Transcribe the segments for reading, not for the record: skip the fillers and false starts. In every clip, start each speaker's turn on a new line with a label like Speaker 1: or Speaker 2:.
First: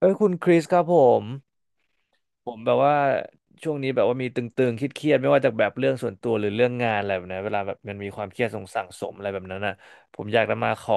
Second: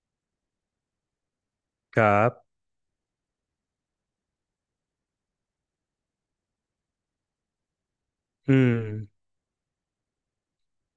Speaker 1: เอ้ยคุณคริสครับม
Speaker 2: ครั
Speaker 1: ผม
Speaker 2: บ
Speaker 1: แบบว่าช่วงนี้แบบว่ามีตึงๆเครียดๆไม่ว่าจากแบบเรื่องส่วนตัวหรือเรื่องงานอะไรแบบนี้เวลาแบบมันมีความเครียด
Speaker 2: อื
Speaker 1: สง
Speaker 2: ม
Speaker 1: สั่งสมอะไรแบบนั้นน่ะผมอยากจะมาขอ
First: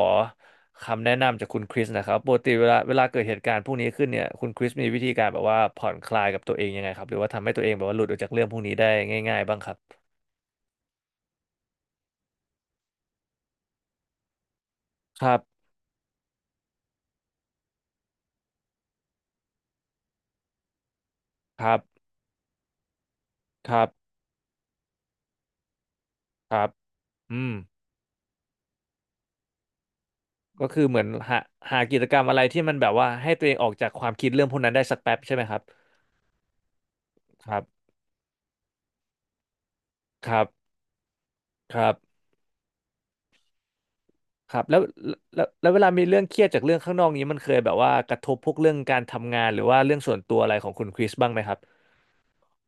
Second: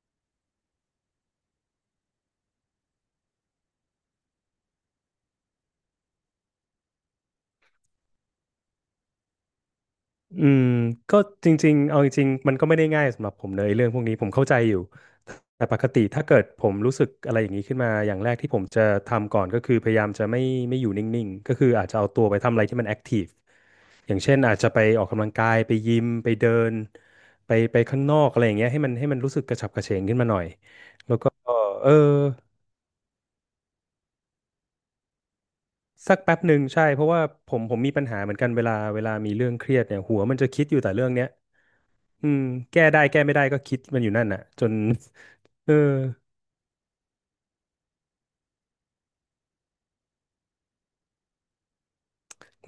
Speaker 1: คำแนะนำจากคุณคริสนะครับปกติเวลาเกิดเหตุการณ์พวกนี้ขึ้นเนี่ยคุณคริสมีวิธีการแบบว่าผ่อนคลายกับตัวเองยังไงครับหรือว่าทำให้ตัวเองแบบว่าหลุดออกจากเรื่องพวกนี้ได้ง่ายๆบ้างครับ
Speaker 2: อืมก็จริงๆ เอาจริงๆ มันก็ไม่ได้ง่ายสำหรับผมเลยเรื่องพวกนี้ผมเข้าใจอยู่
Speaker 1: ครั
Speaker 2: แต่
Speaker 1: บ
Speaker 2: ปกติถ้าเกิดผมรู้สึกอะไรอย่างนี้ขึ้นมาอย่างแรกที่ผมจะทำก่อนก็คือพยายามจะไม่อยู่นิ่งๆ ก็
Speaker 1: ค
Speaker 2: คือ
Speaker 1: รับ
Speaker 2: อาจจะเอาตัวไปทำอะไรที่มันแอคทีฟ
Speaker 1: ครั
Speaker 2: อ
Speaker 1: บ
Speaker 2: ย่างเช่นอาจจะไปออกกำลังกายไปยิมไปเดิ
Speaker 1: ครับ
Speaker 2: น
Speaker 1: อื
Speaker 2: ไป
Speaker 1: ม
Speaker 2: ไปข้างนอกอะไรอย่างเงี้ยให้มันรู้สึกกระฉับกระเฉงขึ้นมาหน่อย
Speaker 1: ก็คือเหมือน
Speaker 2: แล้วก็
Speaker 1: หา
Speaker 2: เออ
Speaker 1: กิจกรรมอะไรที่มันแบบว่าให้ตัวเองออกจากความคิดเรื่องพวกนั้นได้สักแป๊บใช่ไหมครับ
Speaker 2: สักแป๊บหนึ่งใช่เพราะว่า
Speaker 1: ค
Speaker 2: ผ
Speaker 1: รั
Speaker 2: ม
Speaker 1: บ
Speaker 2: ผมมีปัญหาเหมือนกันเวลามีเรื่องเครียดเนี่ยหัว
Speaker 1: ค
Speaker 2: มัน
Speaker 1: รั
Speaker 2: จะคิดอ
Speaker 1: บ
Speaker 2: ยู่แต่เรื่องเนี้ย
Speaker 1: ครับ
Speaker 2: อืมแก้ได้แก้ไม่ได้ก็คิดมันอยู่นั่นน่ะ
Speaker 1: ครั
Speaker 2: จ
Speaker 1: บ
Speaker 2: น
Speaker 1: แล้วแล้ว แล้
Speaker 2: เอ
Speaker 1: ว
Speaker 2: อ
Speaker 1: เวลามีเรื่องเครียดจากเรื่องข้างนอกนี้มันเคยแบบว่ากระทบพวกเรื่องการทำงานหรือว่าเรื่องส่วนตัวอะไรของคุณคริสบ้างไหมครับ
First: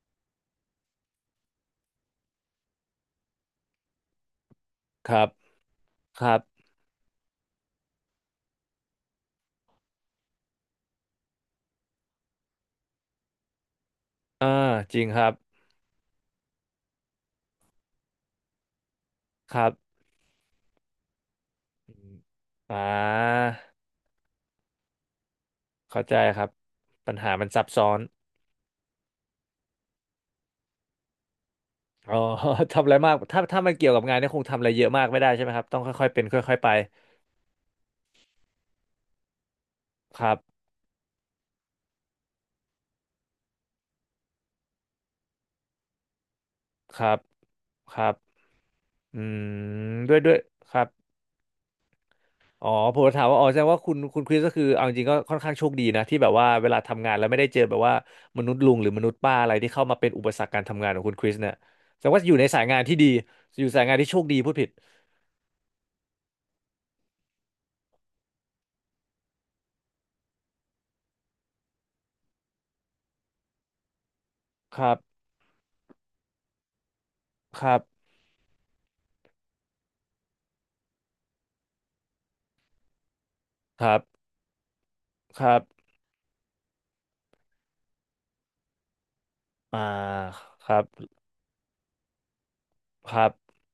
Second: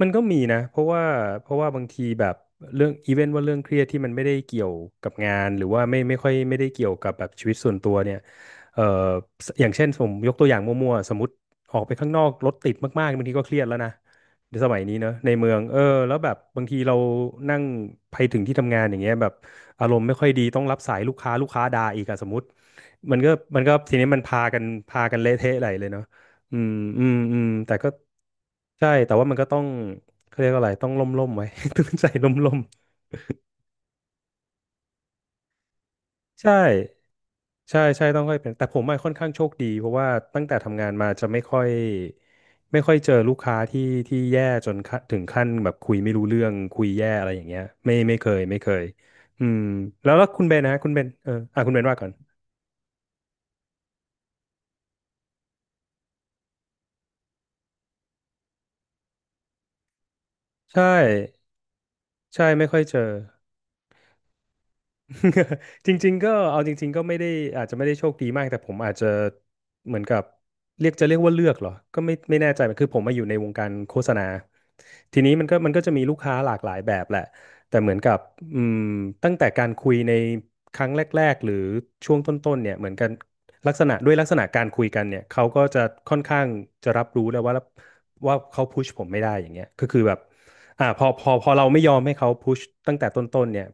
Speaker 2: มันก็มีนะเพราะว่าบางทีแบบเรื่องอีเวนต์ว่าเรื่องเครียดที่มันไม่ได้เกี่ยว
Speaker 1: ค
Speaker 2: กับ
Speaker 1: รับ
Speaker 2: งานหรือว่าไม่ไม่
Speaker 1: ค
Speaker 2: ค่
Speaker 1: รั
Speaker 2: อยไม่ได้
Speaker 1: บ
Speaker 2: เกี่ยวกับแบบชีวิตส่วนตัวเนี่ยเอ่อสอย่างเช่นผมยกตัวอย่างมั่วๆสมมติออกไปข้างนอกรถติดมากๆบางทีก็เครียดแล้วนะ
Speaker 1: อ่า
Speaker 2: ในสมัยนี้
Speaker 1: จริง
Speaker 2: เนอะ
Speaker 1: ครั
Speaker 2: ใน
Speaker 1: บ
Speaker 2: เมืองเออแล้วแบบบางทีเรานั่งไปถึงที่ทำงานอย่างเงี้ยแบบ
Speaker 1: ครับ
Speaker 2: อารมณ์ไม่ค่อยดีต้องรับสายลูกค้าลูกค้าด่า
Speaker 1: อ
Speaker 2: อีก
Speaker 1: ม
Speaker 2: อะสมมติ
Speaker 1: อ่
Speaker 2: มันก็
Speaker 1: า
Speaker 2: มันก็ทีนี้มันพากันเละเทะไหลเลยเน
Speaker 1: เข้า
Speaker 2: อะ
Speaker 1: ใจครับ
Speaker 2: อืมอื
Speaker 1: ปั
Speaker 2: ม
Speaker 1: ญหา
Speaker 2: อื
Speaker 1: มั
Speaker 2: ม
Speaker 1: นซับ
Speaker 2: แต่
Speaker 1: ซ้
Speaker 2: ก็
Speaker 1: อน
Speaker 2: ใช่แต่ว่ามันก็ต้องเขาเรียกว่าอะไรต้องล่มลมไว้ ต้องใจ
Speaker 1: อ๋อ
Speaker 2: ล่มล่ม
Speaker 1: ทำอะไรมากถ้ามันเกี่ยวกับงานเนี่ยคงทำอะไรเยอะมากไม่ได้ใช่ไหมครับต้องค่อยๆเป็น
Speaker 2: ๆใช่
Speaker 1: ค่อยๆไป
Speaker 2: ใช่ใช่ต้องค่อยเป็นแต่ผมอะค่อนข้างโชคดีเพราะว่า
Speaker 1: ครั
Speaker 2: ตั้งแต่
Speaker 1: บ
Speaker 2: ทำงานมาจะไม่ค่อยเจอลูกค้าที่แย่จนขั้นถึงขั้นแบบคุยไม่รู้เรื่องคุย
Speaker 1: ครั
Speaker 2: แย่
Speaker 1: บ
Speaker 2: อะไรอย่างเงี้ย
Speaker 1: ค
Speaker 2: ไม่
Speaker 1: รับ
Speaker 2: ไม่เคยไม่เคย
Speaker 1: อื
Speaker 2: อืม
Speaker 1: ม
Speaker 2: แล้
Speaker 1: ด้
Speaker 2: ว
Speaker 1: วย
Speaker 2: แล้ว
Speaker 1: ด้วย
Speaker 2: คุณเบน
Speaker 1: ค
Speaker 2: นะ
Speaker 1: รับ
Speaker 2: คุณเบนเอออ่ะคุณเบนว่าก่อน
Speaker 1: อ๋อผมจะถามว่าอ๋อแสดงว่าคุณคริสก็คือเอาจริงๆก็ค่อนข้างโชคดีนะที่แบบว่าเวลาทำงานแล้วไม่ได้เจอแบบว่ามนุษย์ลุงหรือมนุษย์ป้าอะไรที่เข้ามาเป็นอุปสรรคการ
Speaker 2: ใช่
Speaker 1: ทำงานของคุณคริสเนี่ยแสดงว่าอยู่
Speaker 2: ใช่
Speaker 1: ในสาย
Speaker 2: ไม่
Speaker 1: งา
Speaker 2: ค่อ
Speaker 1: น
Speaker 2: ย
Speaker 1: ที่
Speaker 2: เจอ
Speaker 1: ดีอยู่สายงานที่โชคดีพูดผิด
Speaker 2: จริงๆก็เอาจริงๆก็ไม่ได้อาจจะไม่ได้โชคดีมากแต่ผมอาจจะเหมือนกับเรียกว่าเลือกเหรอก็ไม่แน่ใจคือผมมาอยู่ในวงการโฆษณา
Speaker 1: ครับ
Speaker 2: ทีนี้มันก็จะมีลูกค้าหลากหลายแบบแหละ
Speaker 1: ครั
Speaker 2: แต่เหมือน
Speaker 1: บ
Speaker 2: กับอืมตั้งแต่การคุยในครั้งแรกๆหรือช่วงต้นๆเนี่ยเหมือนกันลัก
Speaker 1: ค
Speaker 2: ษณะ
Speaker 1: รั
Speaker 2: ด้วยลั
Speaker 1: บ
Speaker 2: กษณะการคุยกันเนี่ย
Speaker 1: ค
Speaker 2: เขา
Speaker 1: รั
Speaker 2: ก็จะ
Speaker 1: บ
Speaker 2: ค่อนข้างจะรับรู้แล้วว่าเขาพุชผมไม่ได้อย่างเงี้ย
Speaker 1: อ่า
Speaker 2: ก็คือแบบ
Speaker 1: ครับ
Speaker 2: อ่าพอเราไม่ยอมให้เขาพุชตั้งแต่
Speaker 1: ค
Speaker 2: ต
Speaker 1: รับ
Speaker 2: ้นๆเนี่ย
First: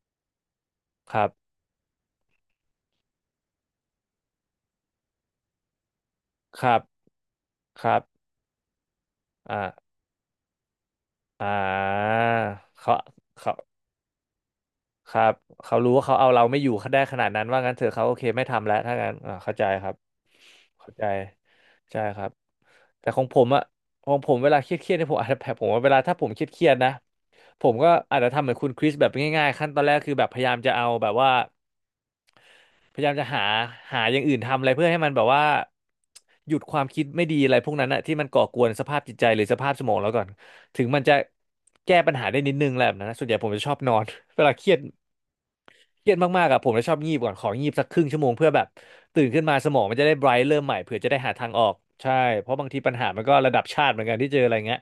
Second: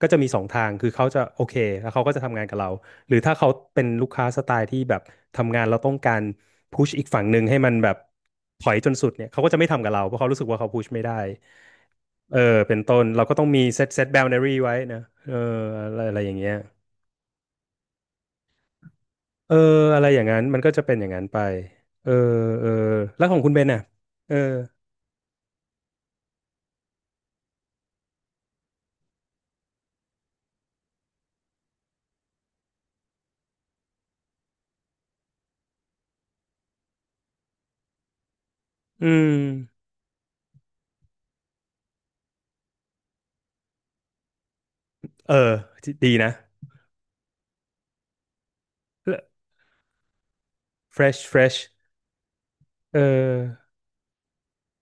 Speaker 2: ก็จะมีสองทางคือเขา
Speaker 1: ค
Speaker 2: จะ
Speaker 1: รั
Speaker 2: โอเค
Speaker 1: บ
Speaker 2: แล้วเขาก็จะทำงานกับเราหรือถ้าเขาเป็นลูกค้าสไตล์ที่แบบทำงานเราต้องการ
Speaker 1: ครับ
Speaker 2: พุชอีกฝั่งหนึ่งให้มัน
Speaker 1: ค
Speaker 2: แบ
Speaker 1: รั
Speaker 2: บ
Speaker 1: บ
Speaker 2: ถอยจนสุดเนี่ยเขาก็
Speaker 1: อ่า
Speaker 2: จะไม่ทำกับเราเพราะเขารู้สึกว่าเขาพุชไม่ได้
Speaker 1: อ่า
Speaker 2: เออเป็น
Speaker 1: เขา
Speaker 2: ต้นเราก็ต้อง
Speaker 1: เขา
Speaker 2: มีเซตบาวนารีไว้นะ
Speaker 1: ครั
Speaker 2: เอ
Speaker 1: บ
Speaker 2: อ
Speaker 1: เขารู้
Speaker 2: อะไร
Speaker 1: ว่าเขา
Speaker 2: อะไร
Speaker 1: เอา
Speaker 2: อย่าง
Speaker 1: เรา
Speaker 2: เงี้ย
Speaker 1: ไม่อยู่เขาได้ขนาดนั้นว่างั้นเถอะเขาโอเคไม่ทำแล้วถ้างั้นอ่า
Speaker 2: เอ
Speaker 1: เข้า
Speaker 2: อ
Speaker 1: ใจครับ
Speaker 2: อะไรอย่างนั้นมันก็จะ
Speaker 1: เข้า
Speaker 2: เป็น
Speaker 1: ใจ
Speaker 2: อย่างนั้นไป
Speaker 1: ใช่
Speaker 2: เออ
Speaker 1: ครับ
Speaker 2: เออ
Speaker 1: แต่ขอ
Speaker 2: แล้
Speaker 1: ง
Speaker 2: วข
Speaker 1: ผ
Speaker 2: อง
Speaker 1: ม
Speaker 2: คุณเบ
Speaker 1: อะ
Speaker 2: นอ่ะ
Speaker 1: ของผ
Speaker 2: เอ
Speaker 1: ม
Speaker 2: อ
Speaker 1: เวลาเครียดเนี่ยผมอาจจะแบบผมว่าเวลาถ้าผมเครียดนะผมก็อาจจะทำเหมือนคุณคริสแบบง่ายๆขั้นตอนแรกคือแบบพยายามจะเอาแบบว่าพยายามจะหาหาอย่างอื่นทำอะไรเพื่อให้มันแบบว่าหยุดความคิดไม่ดีอะไรพวกนั้นอะที่มันก่อกวนสภาพ
Speaker 2: อื
Speaker 1: จิตใจ
Speaker 2: ม
Speaker 1: หรือสภาพสมองเราก่อนถึงมันจะแก้ปัญหาได้นิดนึงแหละแบบนั้นนะส่วนใหญ่ผมจะชอบนอน เวลาเครียด
Speaker 2: เออ
Speaker 1: เครี
Speaker 2: ดี
Speaker 1: ยด
Speaker 2: นะ
Speaker 1: มากๆอะผมจะชอบงีบก่อนของีบสักครึ่งชั่วโมงเพื่อแบบตื่นขึ้นมาสมองมันจะได้ไบรท์เริ่มใหม่เผื่อจะได้
Speaker 2: fresh
Speaker 1: หาทางออ
Speaker 2: fresh
Speaker 1: กใช่เพราะบางทีปัญ
Speaker 2: เอ
Speaker 1: หามันก็ระดับ
Speaker 2: อ
Speaker 1: ชาติเหมือนกันที่เจออะไรเงี้ย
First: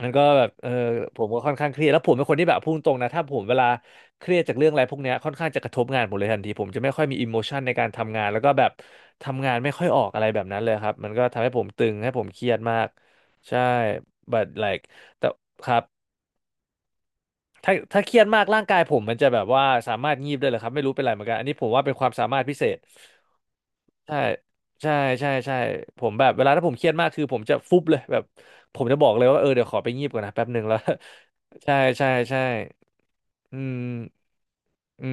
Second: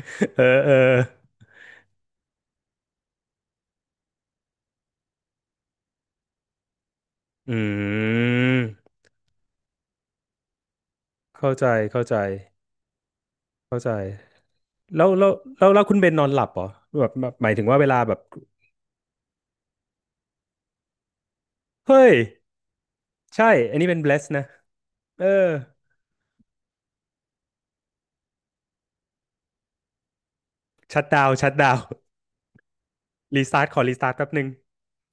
Speaker 1: มันก็
Speaker 2: เอ
Speaker 1: แบบ
Speaker 2: อ
Speaker 1: เออ
Speaker 2: เออ
Speaker 1: ผมก็ค่อนข้างเครียดแล้วผมเป็นคนที่แบบพูดตรงนะถ้าผมเวลาเครียดจากเรื่องอะไรพวกเนี้ยค่อนข้างจะกระทบงานผมเลยทันทีผมจะไม่ค่อยมีอิโมชันในการ
Speaker 2: อื
Speaker 1: ทำงานแล้วก็แบบ
Speaker 2: ม
Speaker 1: ทำงานไม่ค่อยออกอะไรแบบนั้นเลยครับมันก็ทำให้
Speaker 2: เข้า
Speaker 1: ผม
Speaker 2: ใจ
Speaker 1: ตึง
Speaker 2: เข้า
Speaker 1: ให้
Speaker 2: ใจ
Speaker 1: ผมเครียดมากใช่
Speaker 2: เข้าใจ
Speaker 1: but like
Speaker 2: แล้ว
Speaker 1: แต่
Speaker 2: แล้ว
Speaker 1: ค
Speaker 2: แล้ว
Speaker 1: รั
Speaker 2: แล้
Speaker 1: บ
Speaker 2: วคุณเบนนอนหลับเหรอแบบแบบหมายถึง
Speaker 1: ถ้า
Speaker 2: ว่าเวลา
Speaker 1: ถ้าเค
Speaker 2: แบ
Speaker 1: รี
Speaker 2: บ
Speaker 1: ยดมากร่างกายผมมันจะแบบว่าสามารถงีบได้เลยครับไม่รู้เป็นไรเหมือนกันอันนี้ผมว่าเป็นค
Speaker 2: เฮ้
Speaker 1: วาม
Speaker 2: ย
Speaker 1: สามารถพิเศษ
Speaker 2: ใช่ อันนี้เป็น
Speaker 1: ใช่
Speaker 2: bless นะ
Speaker 1: ใช่
Speaker 2: เออ
Speaker 1: ใช่ใช่ผมแบบเวลาถ้าผมเครียดมากคือผมจะฟุบเลยแบบผมจะบอกเลยว่าเออเดี๋ยวขอไปงีบก่อนนะแป๊บหนึ่งแล้ว
Speaker 2: ชัดดาว ชัด ดา
Speaker 1: ใช่
Speaker 2: ว
Speaker 1: ใช่ใช่
Speaker 2: รีส
Speaker 1: อื
Speaker 2: ตาร์ท ข
Speaker 1: ม
Speaker 2: อรีสตาร์ทแป๊บหนึ่ง
Speaker 1: อื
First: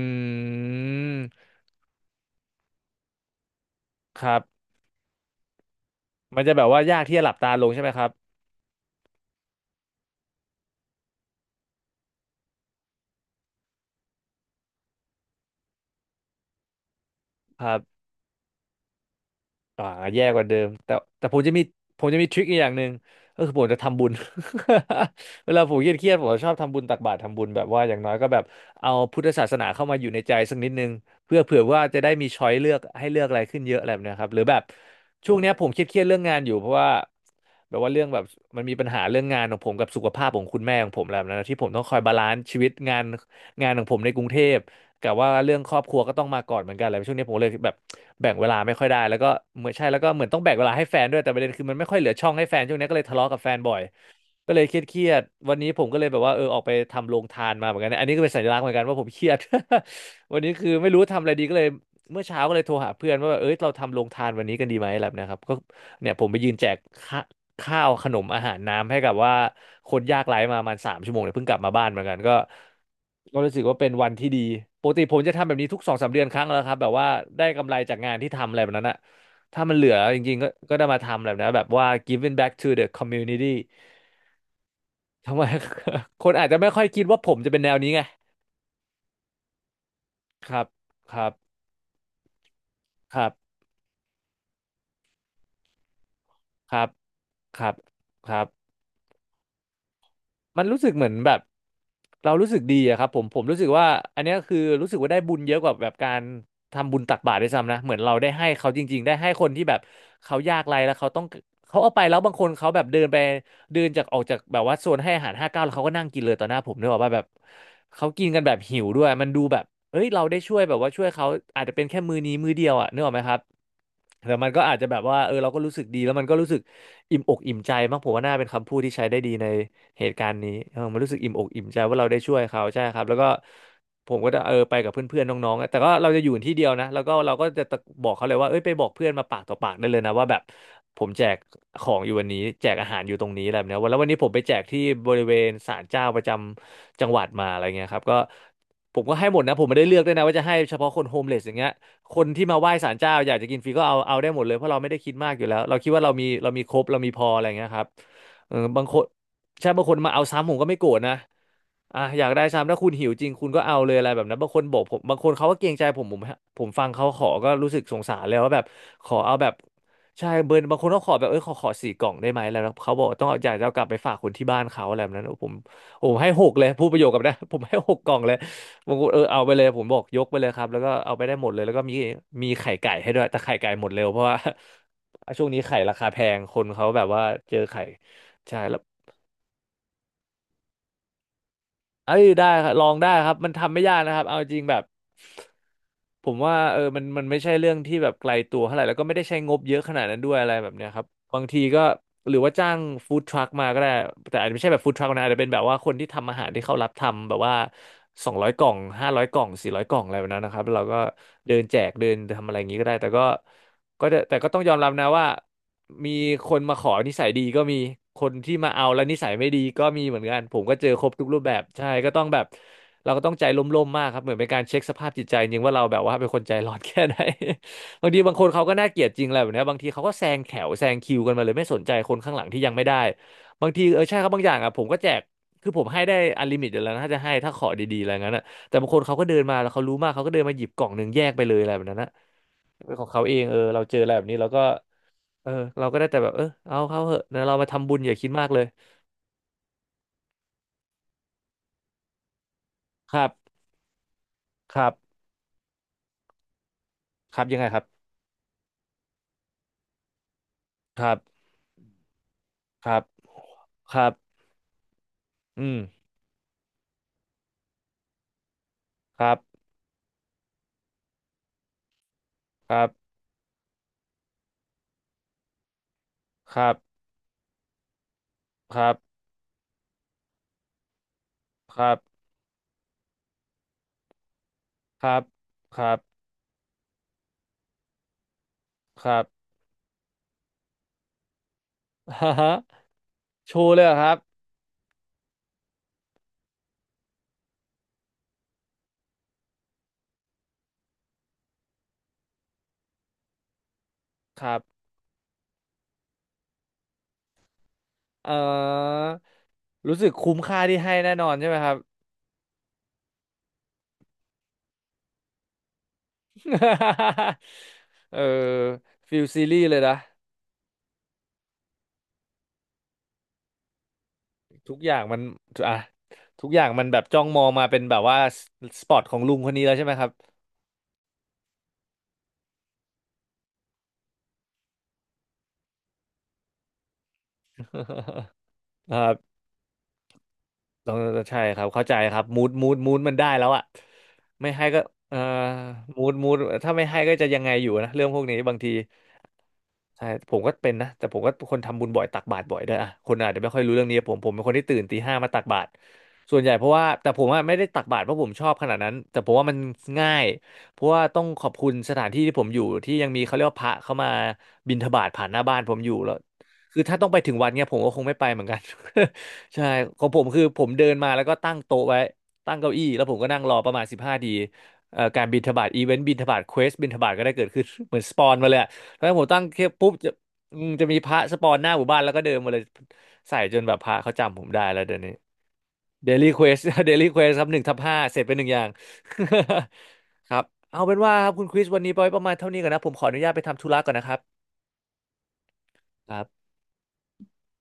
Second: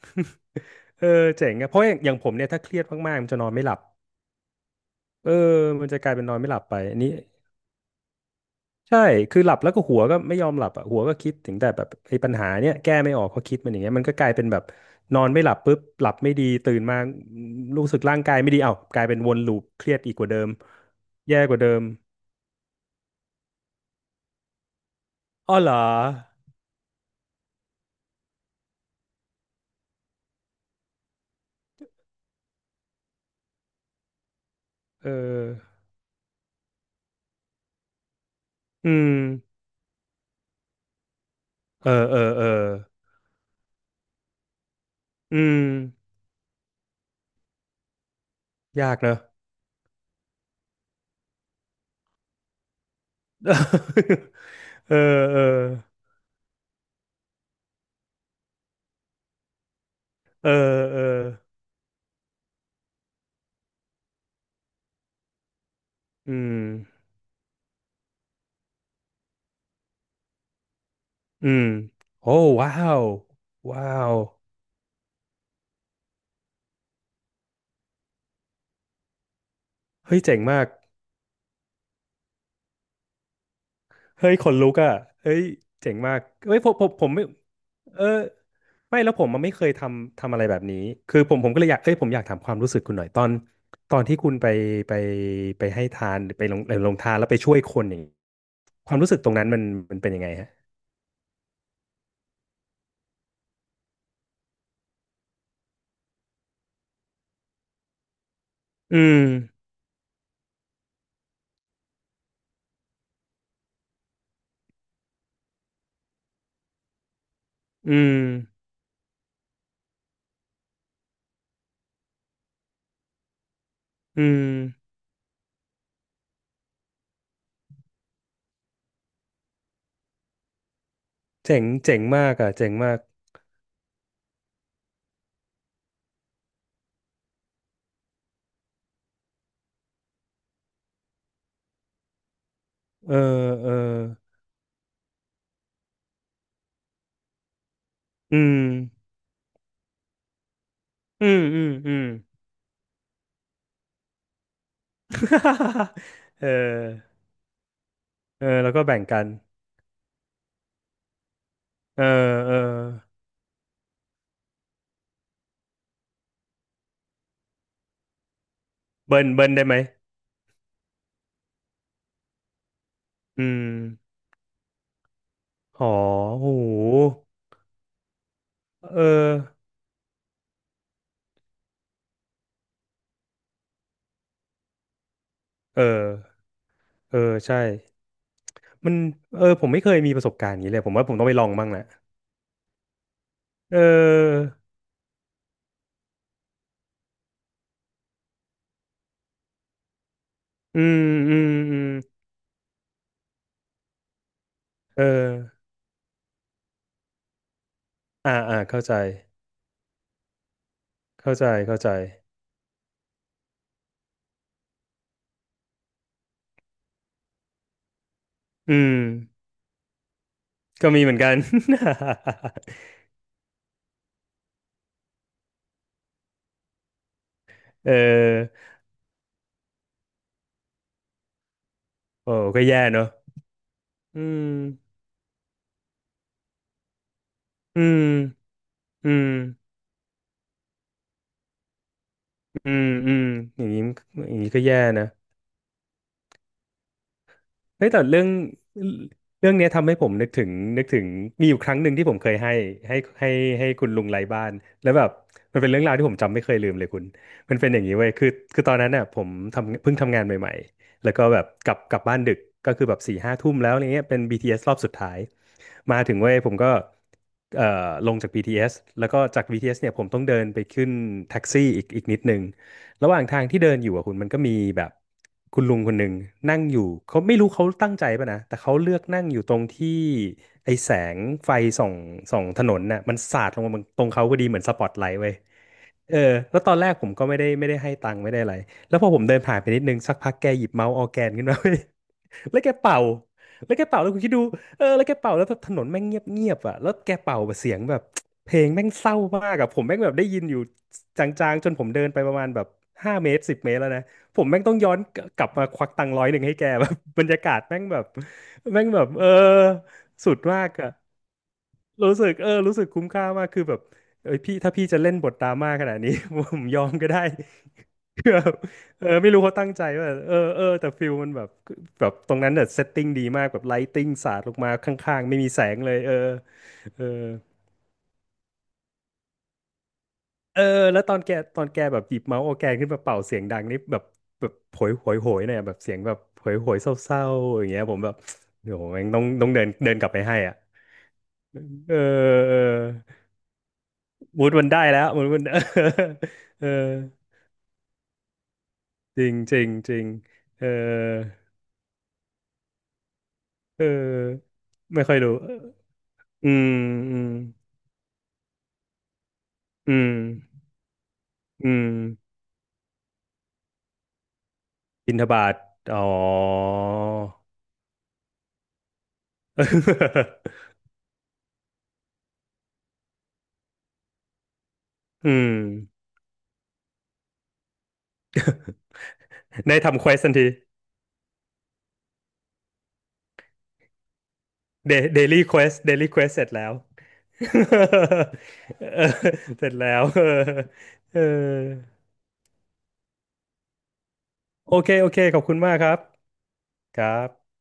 Speaker 2: เออ
Speaker 1: ม
Speaker 2: เจ๋งอะเพราะอย่างอย่างผมเนี่ยถ้าเครียดมากๆมันจะนอนไม่หลับ
Speaker 1: ครับ
Speaker 2: เออ มันจะกลายเป็นนอ
Speaker 1: มั
Speaker 2: น
Speaker 1: น
Speaker 2: ไม่
Speaker 1: จะ
Speaker 2: หลั
Speaker 1: แบ
Speaker 2: บ
Speaker 1: บ
Speaker 2: ไป
Speaker 1: ว่า
Speaker 2: อั
Speaker 1: ยา
Speaker 2: น
Speaker 1: ก
Speaker 2: นี้
Speaker 1: ที่จะหลับตาลงใช่ไหมครับ
Speaker 2: ใช่คือหลับแล้วก็หัวก็ไม่ยอมหลับอ่ะหัวก็คิดถึงแต่แบบไอ้ปัญหาเนี้ยแก้ไม่ออกก็คิดมันอย่างเงี้ยมันก็กลายเป็นแบบนอนไม่หลับปุ๊บหลับไม่ดีตื่นมา
Speaker 1: ครั
Speaker 2: รู้สึ
Speaker 1: บ
Speaker 2: กร่างกายไม่ดีเอ้ากลายเป็นวนลูปเค
Speaker 1: อ่า
Speaker 2: รียดอีกก
Speaker 1: แย่
Speaker 2: ว่า
Speaker 1: ก
Speaker 2: เดิ
Speaker 1: ว่า
Speaker 2: ม
Speaker 1: เดิมแต่ผ
Speaker 2: แย่
Speaker 1: มจะ
Speaker 2: กว่า
Speaker 1: มี
Speaker 2: เดิม
Speaker 1: ผมจะมีทริคอีกอย่างหนึ่งก็คือผมจะทำบุญ เว
Speaker 2: อ้อ
Speaker 1: ลา
Speaker 2: เห
Speaker 1: ผ
Speaker 2: ร
Speaker 1: ม
Speaker 2: อ
Speaker 1: เครียดๆผมชอบทำบุญตักบาตรทำบุญแบบว่าอย่างน้อยก็แบบเอาพุทธศาสนาเข้ามาอยู่ในใจสักนิดนึงเพื่อเผื่อว่าจะได้มีช้อยเลือกให้เลือกอะไรขึ้นเยอะอะไรแบบเนะครับหรือแบบ
Speaker 2: เอ
Speaker 1: ช่วง
Speaker 2: อ
Speaker 1: เนี้ยผมเครียดๆเรื่องงานอยู่เพราะว่าแบบว่าเรื่องแบบมันมีปัญ
Speaker 2: อื
Speaker 1: หา
Speaker 2: ม
Speaker 1: เรื่องงานของผมกับสุขภาพของคุณแม่ของผมแล้วนนนะที่ผมต้อง
Speaker 2: เอ
Speaker 1: คอย
Speaker 2: อ
Speaker 1: บา
Speaker 2: เอ
Speaker 1: ลา
Speaker 2: อ
Speaker 1: นซ์
Speaker 2: เอ
Speaker 1: ชี
Speaker 2: อ
Speaker 1: วิตงานงานของผมในกรุงเทพ กับว่า
Speaker 2: อื
Speaker 1: เรื่อ
Speaker 2: ม
Speaker 1: งครอบครัวก็ต้องมาก่อนเหมือนกันอะไรช่วงนี้ผมเลยแบบแบ่งเวลาไม่ค่อย
Speaker 2: ยา
Speaker 1: ได้
Speaker 2: กเน
Speaker 1: แล้
Speaker 2: อะ
Speaker 1: วก็เหมือนใช่แล้วก็เหมือนต้องแบ่งเวลาให้แฟนด้วยแต่ประเด็นคือมันไม่ค่อยเหลือช่องให้แฟนช่วงนี้ก็เลยทะเลาะกับแฟนบ่อย ก็เลยเค
Speaker 2: เออ
Speaker 1: รียด
Speaker 2: เออ
Speaker 1: ๆวันนี้ผมก็เลยแบบว่าออกไปทำโรงทานมาเหมือนกันนะอันนี้ก็เป็นสัญลักษณ์เหมือนกันว่าผมเครียด วัน
Speaker 2: เอ
Speaker 1: นี้
Speaker 2: อ
Speaker 1: คือไม่
Speaker 2: เอ
Speaker 1: รู้
Speaker 2: อ
Speaker 1: ทำอะไรดีก็เลยเมื่อเช้าก็เลยโทรหาเพื่อนว่าเอ้ยเราทำโรงทานวันนี้กันดีไหมแบบเนะครับก็เนี่ยผม
Speaker 2: อื
Speaker 1: ไปยืน
Speaker 2: ม
Speaker 1: แจกข้า ข้าวขนมอาหารน้ำให้กับว่าคนยากไร้มาประมาณ3 ชั่วโมงเนี่ยเพิ่ง
Speaker 2: อื
Speaker 1: กลับ
Speaker 2: ม
Speaker 1: มาบ้านเหมือนกัน
Speaker 2: โอ้
Speaker 1: ก็
Speaker 2: ว้าว
Speaker 1: ก็รู้สึกว่า
Speaker 2: ว้า
Speaker 1: เป็นวัน
Speaker 2: ว
Speaker 1: ที่ดีปกติผมจะทำแบบนี้ทุกสองสามเดือนครั้งแล้วครับแบบว่าได้กำไรจากงานที่ทำอะไรแบบนั้นอะถ้ามันเหลือ
Speaker 2: เฮ้
Speaker 1: จ
Speaker 2: ย
Speaker 1: ริ
Speaker 2: เจ๋
Speaker 1: ง
Speaker 2: ง
Speaker 1: ๆก็
Speaker 2: มาก
Speaker 1: ก็ได้มาทำแบบนั้นแบบว่า giving back to the community
Speaker 2: เฮ้ยขนลุกอ่ะเฮ้
Speaker 1: ทำไม
Speaker 2: ยเจ๋ง มาก
Speaker 1: คนอาจ
Speaker 2: เฮ้
Speaker 1: จะ
Speaker 2: ย
Speaker 1: ไม่
Speaker 2: ผม
Speaker 1: ค่อ
Speaker 2: ผ
Speaker 1: ย
Speaker 2: ม
Speaker 1: คิ
Speaker 2: ผ
Speaker 1: ด
Speaker 2: ม
Speaker 1: ว่า
Speaker 2: ไม่
Speaker 1: ผมจะเป็นแนวนี้ไง
Speaker 2: เออไม่แล้วผมมันไม่เคยทำอะไร
Speaker 1: ค
Speaker 2: แบ
Speaker 1: รั
Speaker 2: บ
Speaker 1: บ
Speaker 2: นี้
Speaker 1: ค
Speaker 2: คือ
Speaker 1: รั
Speaker 2: ผ
Speaker 1: บ
Speaker 2: มผมก็เลยอยากเอ้ยผมอยากถามความรู้สึกคุณหน่อย
Speaker 1: ค
Speaker 2: ตอ
Speaker 1: รั
Speaker 2: น
Speaker 1: บ
Speaker 2: ตอนที่คุณไปไปให้ทานไปลง
Speaker 1: ครั
Speaker 2: ล
Speaker 1: บ
Speaker 2: งทานแล้วไปช่วย
Speaker 1: ครั
Speaker 2: ค
Speaker 1: บ
Speaker 2: นอย่างนี้
Speaker 1: ครับ
Speaker 2: ความรู้สึกตรงนั้นมันเป็นยังไงฮะ
Speaker 1: มันรู้สึกเหมือนแบบเรารู้สึกดีอะครับผมรู้สึกว่าอันเนี้ยคือรู้สึกว่าได้บุญเยอะกว่าแบบการทำบุญตักบาตรด้วยซ้ำนะเหมือนเราได้ให้เขาจ
Speaker 2: อื
Speaker 1: ริงๆได้
Speaker 2: ม
Speaker 1: ให้คนที่แบบเขายากไร้แล้วเขาต้องเขาเอาไปแล้วบางคนเขาแบบเดินไปเดินจากออกจากแบบว่าโซนให้อาหารห้าเก้าแล้วเขาก็นั่งกินเลยต่อหน้าผมเนกอะว่าแบบ
Speaker 2: อื
Speaker 1: เขา
Speaker 2: ม
Speaker 1: กินกันแบบหิวด้วยมันดูแบบเอ้ยเราได้ช่วยแบบว่าช่วยเขาอาจจะเป็นแค่มือนี้มือเดียวอะนึกออกไหมครับ
Speaker 2: อื
Speaker 1: แต่มันก็อาจจะ
Speaker 2: ม
Speaker 1: แบบว่าเออเราก็รู้สึกดีแล้วมันก็รู้สึกอิ่มอกอิ่มใจมากผมว่าน่าเป็นคำพูดที่ใช้ได้ดีใน เหตุการณ์นี้มันรู้สึกอิ่มอก
Speaker 2: เจ๋
Speaker 1: อิ่
Speaker 2: ง
Speaker 1: มใจว่า
Speaker 2: เจ๋ง
Speaker 1: เราได้
Speaker 2: มา
Speaker 1: ช่
Speaker 2: ก
Speaker 1: วย
Speaker 2: อ่ะ
Speaker 1: เขา
Speaker 2: เจ๋ง
Speaker 1: ใช่
Speaker 2: มา
Speaker 1: ค
Speaker 2: ก
Speaker 1: รับแล้วก็ผมก็จะไปกับเพื่อนๆน้องๆอะแต่ก็เราจะอยู่ที่เดียวนะแล้วก็เราก็จะตะบอกเขาเลยว่าเอ้ยไปบอกเพื่อนมาปากต่อปากได้เลยนะว่าแบบผมแจกของอยู่วันนี้แจกอาหารอ
Speaker 2: เอ
Speaker 1: ยู่
Speaker 2: อ
Speaker 1: ตรงนี้อะไรแบบ
Speaker 2: เออ
Speaker 1: เนี้ยวันแล้ววันนี้ผมไปแจกที่บริเวณศาลเจ้าประจำจังหวัดมาอะไรเงี้ยครับก็
Speaker 2: อืม
Speaker 1: ผมก็ให้หมดนะผมไม่ได้เลือกด้วยนะว่าจะให้เฉพาะคนโฮม
Speaker 2: อื
Speaker 1: เล
Speaker 2: ม
Speaker 1: สอย่าง
Speaker 2: อื
Speaker 1: เงี้
Speaker 2: ม
Speaker 1: ย
Speaker 2: อืม
Speaker 1: คนที่มาไหว้ศาลเจ้าอยากจะกินฟรีก็เอาเอาได้หมดเลยเพราะเราไม่ได้คิดมากอยู่แล้วเราคิด ว่าเรามี
Speaker 2: เอ
Speaker 1: เรา
Speaker 2: อ
Speaker 1: มีครบเรามีพออะไรเงี้ยครับ
Speaker 2: เออแล้วก็
Speaker 1: บางค
Speaker 2: แบ่ง
Speaker 1: น
Speaker 2: กัน
Speaker 1: ใช่บางคนมาเอาซ้ำผมก็ไม่โกรธนะอ่ะ
Speaker 2: เออ
Speaker 1: อยากได้
Speaker 2: เออ
Speaker 1: ซ้ำถ้าคุณหิวจริงคุณก็เอาเลยอะไรแบบนั้นบางคนบอกผมบางคนเขาก็เกรงใจผมผมฟังเขาขอก็รู้สึกสงสารแล้วว่าแบบขอ
Speaker 2: เบิ้น
Speaker 1: เอาแบ
Speaker 2: เบิร์น
Speaker 1: บ
Speaker 2: ได้ไหม
Speaker 1: ใช่เบิร์นบางคนก็ขอแบบขอ4 กล่องได้ไหมแล้วเขาบอกต้องเอา
Speaker 2: อื
Speaker 1: อยากจะ
Speaker 2: ม
Speaker 1: เอากลับไปฝากคนที่บ้านเขาอะไรแบบนั้นโอ้ผม
Speaker 2: อ๋อ
Speaker 1: ผมให้ห
Speaker 2: โห
Speaker 1: กเลยพูดประโยคกับนะ ผมให้6 กล่องเลยบาง
Speaker 2: เออ
Speaker 1: คนเอาไปเลยผมบอกยกไปเลยครับแล้วก็เอาไปได้หมดเลยแล้วก็มีไข่ไก่ให้ด้วยแต่ไข่ไก่หมดเร็วเพราะว่า ช่วงนี้ไข่
Speaker 2: เอ
Speaker 1: ราคาแพง
Speaker 2: อ
Speaker 1: คนเขาแบบ
Speaker 2: เออ
Speaker 1: ว่าเจ
Speaker 2: ใช่
Speaker 1: อไข่ใช่แล้ว
Speaker 2: มัน เออผมไม่เคยมีประสบการณ์อย่างนี้เลยผมว่าผมต้องไปลองบ้างแหละ
Speaker 1: เอ้ยได้ครับลองได้ครับมันทำ
Speaker 2: เ
Speaker 1: ไม่ยากนะครับเอาจ
Speaker 2: ออ
Speaker 1: ริงแบบผมว่ามันไม่ใช่เรื่องที่แบบไกลตัวเท่าไหร่แล้วก็ไม่ได้ใช้งบเยอะขนาดนั้นด้วยอะไรแบบ
Speaker 2: อื
Speaker 1: เนี้ยครั
Speaker 2: ม
Speaker 1: บ
Speaker 2: อื
Speaker 1: บาง
Speaker 2: ม
Speaker 1: ที
Speaker 2: อื
Speaker 1: ก็
Speaker 2: ม
Speaker 1: หรือว่าจ้างฟู้ดทรัคมาก็ได้แต่อาจจะไม่ใช่แบบฟู้ดท
Speaker 2: เอ
Speaker 1: รัคนะอา
Speaker 2: อ
Speaker 1: จจะเป็นแบบว่าคนที่ทำอาหารที่เขารับทำแบบว่าสอ
Speaker 2: อ่า
Speaker 1: งร้อย
Speaker 2: อ่า
Speaker 1: กล่อง
Speaker 2: เข้าใจ
Speaker 1: 500 กล่อง400 กล่องอะไรแบบนั้นนะครับแล้วเราก็
Speaker 2: เข้าใจ
Speaker 1: เดินแจ
Speaker 2: เข้าใจ
Speaker 1: กเดินทำอะไรอย่างนี้ก็ได้แต่ก็ก็จะแต่ก็ต้องยอมรับนะว่า มีคนมาขอนิสัยดีก็มีคนที่มา
Speaker 2: อื
Speaker 1: เอา
Speaker 2: ม
Speaker 1: แล้วนิสัยไม่ดีก็มีเหมือนกันผมก็เจ
Speaker 2: ก็
Speaker 1: อค
Speaker 2: มี
Speaker 1: ร
Speaker 2: เห
Speaker 1: บ
Speaker 2: มือน
Speaker 1: ทุก
Speaker 2: กัน
Speaker 1: รูป แบบใช่ก็ต้องแบบเราก็ต้องใจร่มๆมากครับเหมือนเป็นการเช็คสภาพจิตใจจริงว่าเราแบบว่าเป็นคนใจร้อนแค่ไหน
Speaker 2: เอ
Speaker 1: บางทีบาง
Speaker 2: อ
Speaker 1: คนเขาก็น่าเกลียดจริงแหละแบบเนี้ยบางทีเขาก็แซงแถวแซงคิวกันมาเลยไม่สนใจคน
Speaker 2: โอ้
Speaker 1: ข้างหลังที่
Speaker 2: ก็
Speaker 1: ยัง
Speaker 2: แย่
Speaker 1: ไม่ได้
Speaker 2: เนอะ
Speaker 1: บางทีเออใช่
Speaker 2: อื
Speaker 1: ครับบาง
Speaker 2: ม
Speaker 1: อย่างอ่ะผมก็แจกคือผมให้ได้อันลิมิตอยู่แล้วนะถ้าจะให้ถ้าขอ
Speaker 2: อื
Speaker 1: ดีๆอะไรงั้นอะ
Speaker 2: ม
Speaker 1: แต่บางคน
Speaker 2: อื
Speaker 1: เขาก็
Speaker 2: ม
Speaker 1: เดินมาแล้วเขารู้มากเขาก็เดินมาหยิบกล่องหนึ่งแยกไปเลยอะไรแบบนั้นนะ
Speaker 2: อืม
Speaker 1: เป็นของ
Speaker 2: อื
Speaker 1: เขา
Speaker 2: ม
Speaker 1: เองเออ
Speaker 2: อย่างนี้
Speaker 1: เรา
Speaker 2: มั
Speaker 1: เจ
Speaker 2: น
Speaker 1: ออะไรแบบ
Speaker 2: อ
Speaker 1: นี้
Speaker 2: ย่าง
Speaker 1: เรา
Speaker 2: นี้ก็
Speaker 1: ก็
Speaker 2: แย่นะ
Speaker 1: เออเราก็ได้แต่แบบเออเอาเข้าเหอะนะเรามา
Speaker 2: เฮ้
Speaker 1: ทำ
Speaker 2: ย
Speaker 1: บุญ
Speaker 2: แต่
Speaker 1: อย่า
Speaker 2: เรื่อ
Speaker 1: คิ
Speaker 2: ง
Speaker 1: ดมากเลย
Speaker 2: เรื่องเนี้ยทำให้ผมนึกถึงมีอยู่ครั้งหนึ่งที่ผมเคยให้
Speaker 1: ครั
Speaker 2: ให้
Speaker 1: บ
Speaker 2: ให้คุณลุงไร้บ้าน
Speaker 1: ครั
Speaker 2: แล้วแบบ
Speaker 1: บ
Speaker 2: มันเป็นเรื่องราวที่ผมจำไม่เคยลืมเลยคุณ
Speaker 1: ครับ
Speaker 2: มั
Speaker 1: ยั
Speaker 2: น
Speaker 1: งไง
Speaker 2: เป็น
Speaker 1: ค
Speaker 2: อ
Speaker 1: รั
Speaker 2: ย่างนี้
Speaker 1: บ
Speaker 2: เว้ยคือตอนนั้นน่ะผมเพิ่งทำงานใหม่
Speaker 1: ค
Speaker 2: ๆแล้
Speaker 1: รั
Speaker 2: วก็แบบ
Speaker 1: บ
Speaker 2: กลับบ้านดึกก็
Speaker 1: ค
Speaker 2: คือ
Speaker 1: รั
Speaker 2: แบบ
Speaker 1: บ
Speaker 2: สี่ห้าทุ่มแล้วอะไร
Speaker 1: ครั
Speaker 2: เงี้ย
Speaker 1: บ
Speaker 2: เป็น BTS รอบสุดท้าย
Speaker 1: อืม
Speaker 2: มาถึงเว้ยผมก็เอ่อลงจาก BTS แล้วก็
Speaker 1: ครั
Speaker 2: จาก
Speaker 1: บ
Speaker 2: BTS เอสเนี่ยผมต้องเดินไปขึ้นแท็กซี่อีกนิดนึง
Speaker 1: ครั
Speaker 2: ระห
Speaker 1: บ
Speaker 2: ว่างทางที่เดินอยู่อะคุณมันก็มีแบบคุณลุงคนหนึ่ง
Speaker 1: ค
Speaker 2: นั่ง
Speaker 1: รับ
Speaker 2: อยู่เขาไม่รู้เขาตั้งใจป่ะนะแต่เขา
Speaker 1: ครั
Speaker 2: เลือก
Speaker 1: บ
Speaker 2: นั่งอยู่ตรงที่ไอแสงไฟ
Speaker 1: ค
Speaker 2: ส่
Speaker 1: รั
Speaker 2: อง
Speaker 1: บ
Speaker 2: ส่องถนนน่ะมันสาดลงมาตรงเขาพอดีเหมือนสปอต
Speaker 1: ค
Speaker 2: ไล
Speaker 1: รั
Speaker 2: ท์
Speaker 1: บ
Speaker 2: เว้ย
Speaker 1: ครับ
Speaker 2: เออแล้วตอนแรกผมก็ไม่ได้ให้ตังค์ไม่ได้อะไรแล้ว
Speaker 1: ค
Speaker 2: พอผ
Speaker 1: รั
Speaker 2: ม
Speaker 1: บ
Speaker 2: เดินผ่านไปนิดนึงสักพักแกหยิบเมาส์ออร์แกนขึ้นมาเว้ย
Speaker 1: ฮ่าฮ่า
Speaker 2: แล้วแกเป่า
Speaker 1: โชู
Speaker 2: แล้ว
Speaker 1: เล
Speaker 2: แก
Speaker 1: ยเหรอ
Speaker 2: เป่า
Speaker 1: ค
Speaker 2: แล้
Speaker 1: รั
Speaker 2: ว
Speaker 1: บ
Speaker 2: คุณคิดดูเออแล้วแกเป่าแล้วแบบถนนแม่งเงียบเงียบอ่ะแล้วแกเป่าแบบเสียงแบบเพลงแม่งเศร้ามากอ่ะผมแม่งแบบได้ยินอยู่จางๆจนผมเดินไปประมาณแบบ5 เมตร10 เมตรแล้วนะ ผ
Speaker 1: ค
Speaker 2: ม
Speaker 1: รั
Speaker 2: แม่งต้อง
Speaker 1: บ
Speaker 2: ย้อนกลับมาควักตังค์100ให้แกแบบ บรรยากาศแม่งแบบ
Speaker 1: เอ
Speaker 2: แม่งแบ
Speaker 1: อ
Speaker 2: บเออ
Speaker 1: รู้สึก
Speaker 2: สุ
Speaker 1: คุ้ม
Speaker 2: ด
Speaker 1: ค่า
Speaker 2: มาก
Speaker 1: ที่
Speaker 2: อ่ะ
Speaker 1: ให้แน่นอนใช่ไหมครับ
Speaker 2: รู้สึกเออรู้สึกคุ้มค่ามากคือแบบเอ้ยพี่ถ้าพี่จะเล่นบทดราม่าขนาดนี้ ผมยอมก็ได้
Speaker 1: เออ
Speaker 2: เออ
Speaker 1: ฟิล
Speaker 2: ไม่รู้
Speaker 1: ซี
Speaker 2: เขา
Speaker 1: รีส์
Speaker 2: ตั้ง
Speaker 1: เลย
Speaker 2: ใจ
Speaker 1: นะ
Speaker 2: ว่าเออเออแต่ฟิลมันแบบตรงนั้นเนี่ยเซตติ้งดีมากแบบไลท์ติ้งสาดลงมา
Speaker 1: ทุก
Speaker 2: ข
Speaker 1: อย่างมั
Speaker 2: ้า
Speaker 1: น
Speaker 2: งๆไม่มีแส
Speaker 1: อ่ะ
Speaker 2: งเลยเออ
Speaker 1: ทุกอย่างมันแบ
Speaker 2: เอ
Speaker 1: บ
Speaker 2: อ
Speaker 1: จ้องมองมาเป็นแบบว่าสปอตของลุงคนนี้แล้วใช่ไหมครับ
Speaker 2: เออแล้วตอนแกแบบหยิบเมาส์ออร์แกนขึ้นมาเป่าเสียงดังนี่แบบโหยโหยโหยเนี่ยแบบเสียงแบบโหยโหยเศร้าๆอย่างเงี้ยผมแบบ เดี๋ยว
Speaker 1: ค
Speaker 2: แม่ง
Speaker 1: รับ
Speaker 2: ต้องเดินเดินกลับไปให้อ่ะ
Speaker 1: ต้องใช่ครับ เข้า
Speaker 2: เอ
Speaker 1: ใจ
Speaker 2: อ
Speaker 1: ครับมูด
Speaker 2: เอ
Speaker 1: มูดมูดมัน
Speaker 2: อ
Speaker 1: ได้แล้วอะ
Speaker 2: มู
Speaker 1: ไม่
Speaker 2: ด
Speaker 1: ให้
Speaker 2: มันได้
Speaker 1: ก็
Speaker 2: แล้ว
Speaker 1: เอ่อ
Speaker 2: มูดมัน เออ
Speaker 1: มู ดมูด
Speaker 2: เออ
Speaker 1: ถ้าไม่ให้ก็จะยังไงอยู่นะ เรื่องพวกนี้บางที
Speaker 2: จริงจริงจริ
Speaker 1: ใช่
Speaker 2: ง
Speaker 1: ผมก็
Speaker 2: เอ
Speaker 1: เป็นนะแต่
Speaker 2: อ
Speaker 1: ผมก็คนทำบุญบ่อยตักบาตรบ่อยด้วยอะคนอาจจะไม่ค่อยรู้
Speaker 2: เ
Speaker 1: เรื่องนี้ผมผมเป็น
Speaker 2: ออ
Speaker 1: คนที่ตื่นตี
Speaker 2: ไม่ค่
Speaker 1: ห้า
Speaker 2: อย
Speaker 1: มา
Speaker 2: รู้
Speaker 1: ตักบาตรส่วนให
Speaker 2: อื
Speaker 1: ญ่เพ
Speaker 2: ม
Speaker 1: ราะว่าแต่
Speaker 2: อื
Speaker 1: ผ
Speaker 2: ม
Speaker 1: มอะไม่ได้ตักบาตรเพราะผมชอบขนาดนั้นแต่ผมว่ามัน
Speaker 2: อื
Speaker 1: ง่า
Speaker 2: ม
Speaker 1: ยเพราะว่าต้องขอบคุ
Speaker 2: อื
Speaker 1: ณ
Speaker 2: ม
Speaker 1: สถานที่ที่ผมอยู่ที่ยังมีเขาเรียกว่าพระเข้ามาบิณฑบาต
Speaker 2: บิณฑ
Speaker 1: ผ่านหน้า
Speaker 2: บาต
Speaker 1: บ้านผมอยู่
Speaker 2: อ๋อ
Speaker 1: แล้วคือถ้าต้องไปถึงวัดเนี่ยผมก็คงไม่ไปเหมือนกัน ใช่ของผมคือผม เดินมาแล้วก็ตั้งโต๊ะไว้ตั้งเก้าอี้แล้วผมก็นั่งรอประมาณ15ทีการ
Speaker 2: อื
Speaker 1: บิณฑ
Speaker 2: ม
Speaker 1: บาตอีเวนต์บิณฑบาตเควสบิณฑบาตก็ได้เกิดขึ้น เหมือนสปอนมาเลย ถ้วผมตั้งเคป
Speaker 2: ได้
Speaker 1: ปุ๊บ
Speaker 2: ทำเค
Speaker 1: จะ
Speaker 2: วสทันที
Speaker 1: อืมจะมีพระสปอนหน้าหมู่บ้านแล้วก็เดินมาเลยใส่จนแบบพระเขาจำผมได้แล้ว
Speaker 2: เด
Speaker 1: เดี๋ยวนี้
Speaker 2: เดลี่เควสเด
Speaker 1: เด
Speaker 2: ลี่เคว
Speaker 1: ลี่
Speaker 2: ส
Speaker 1: เค
Speaker 2: เส ร็
Speaker 1: ว
Speaker 2: จ
Speaker 1: ส
Speaker 2: แล้ว
Speaker 1: เดลี่เควสครับ1/5เสร็จไปหนึ่งอย่าง
Speaker 2: เออเสร็จแล้ว เออ
Speaker 1: ครับเอาเป็นว่า
Speaker 2: เอ
Speaker 1: ครับคุณคริสวัน
Speaker 2: อ
Speaker 1: นี้ไปไว้ประมาณเท่านี้ก่อนนะผมขออนุญาตไปทำธุระก่อนนะครับ
Speaker 2: โอเคโอเคขอบคุณมากครับ
Speaker 1: ครับ
Speaker 2: ครับ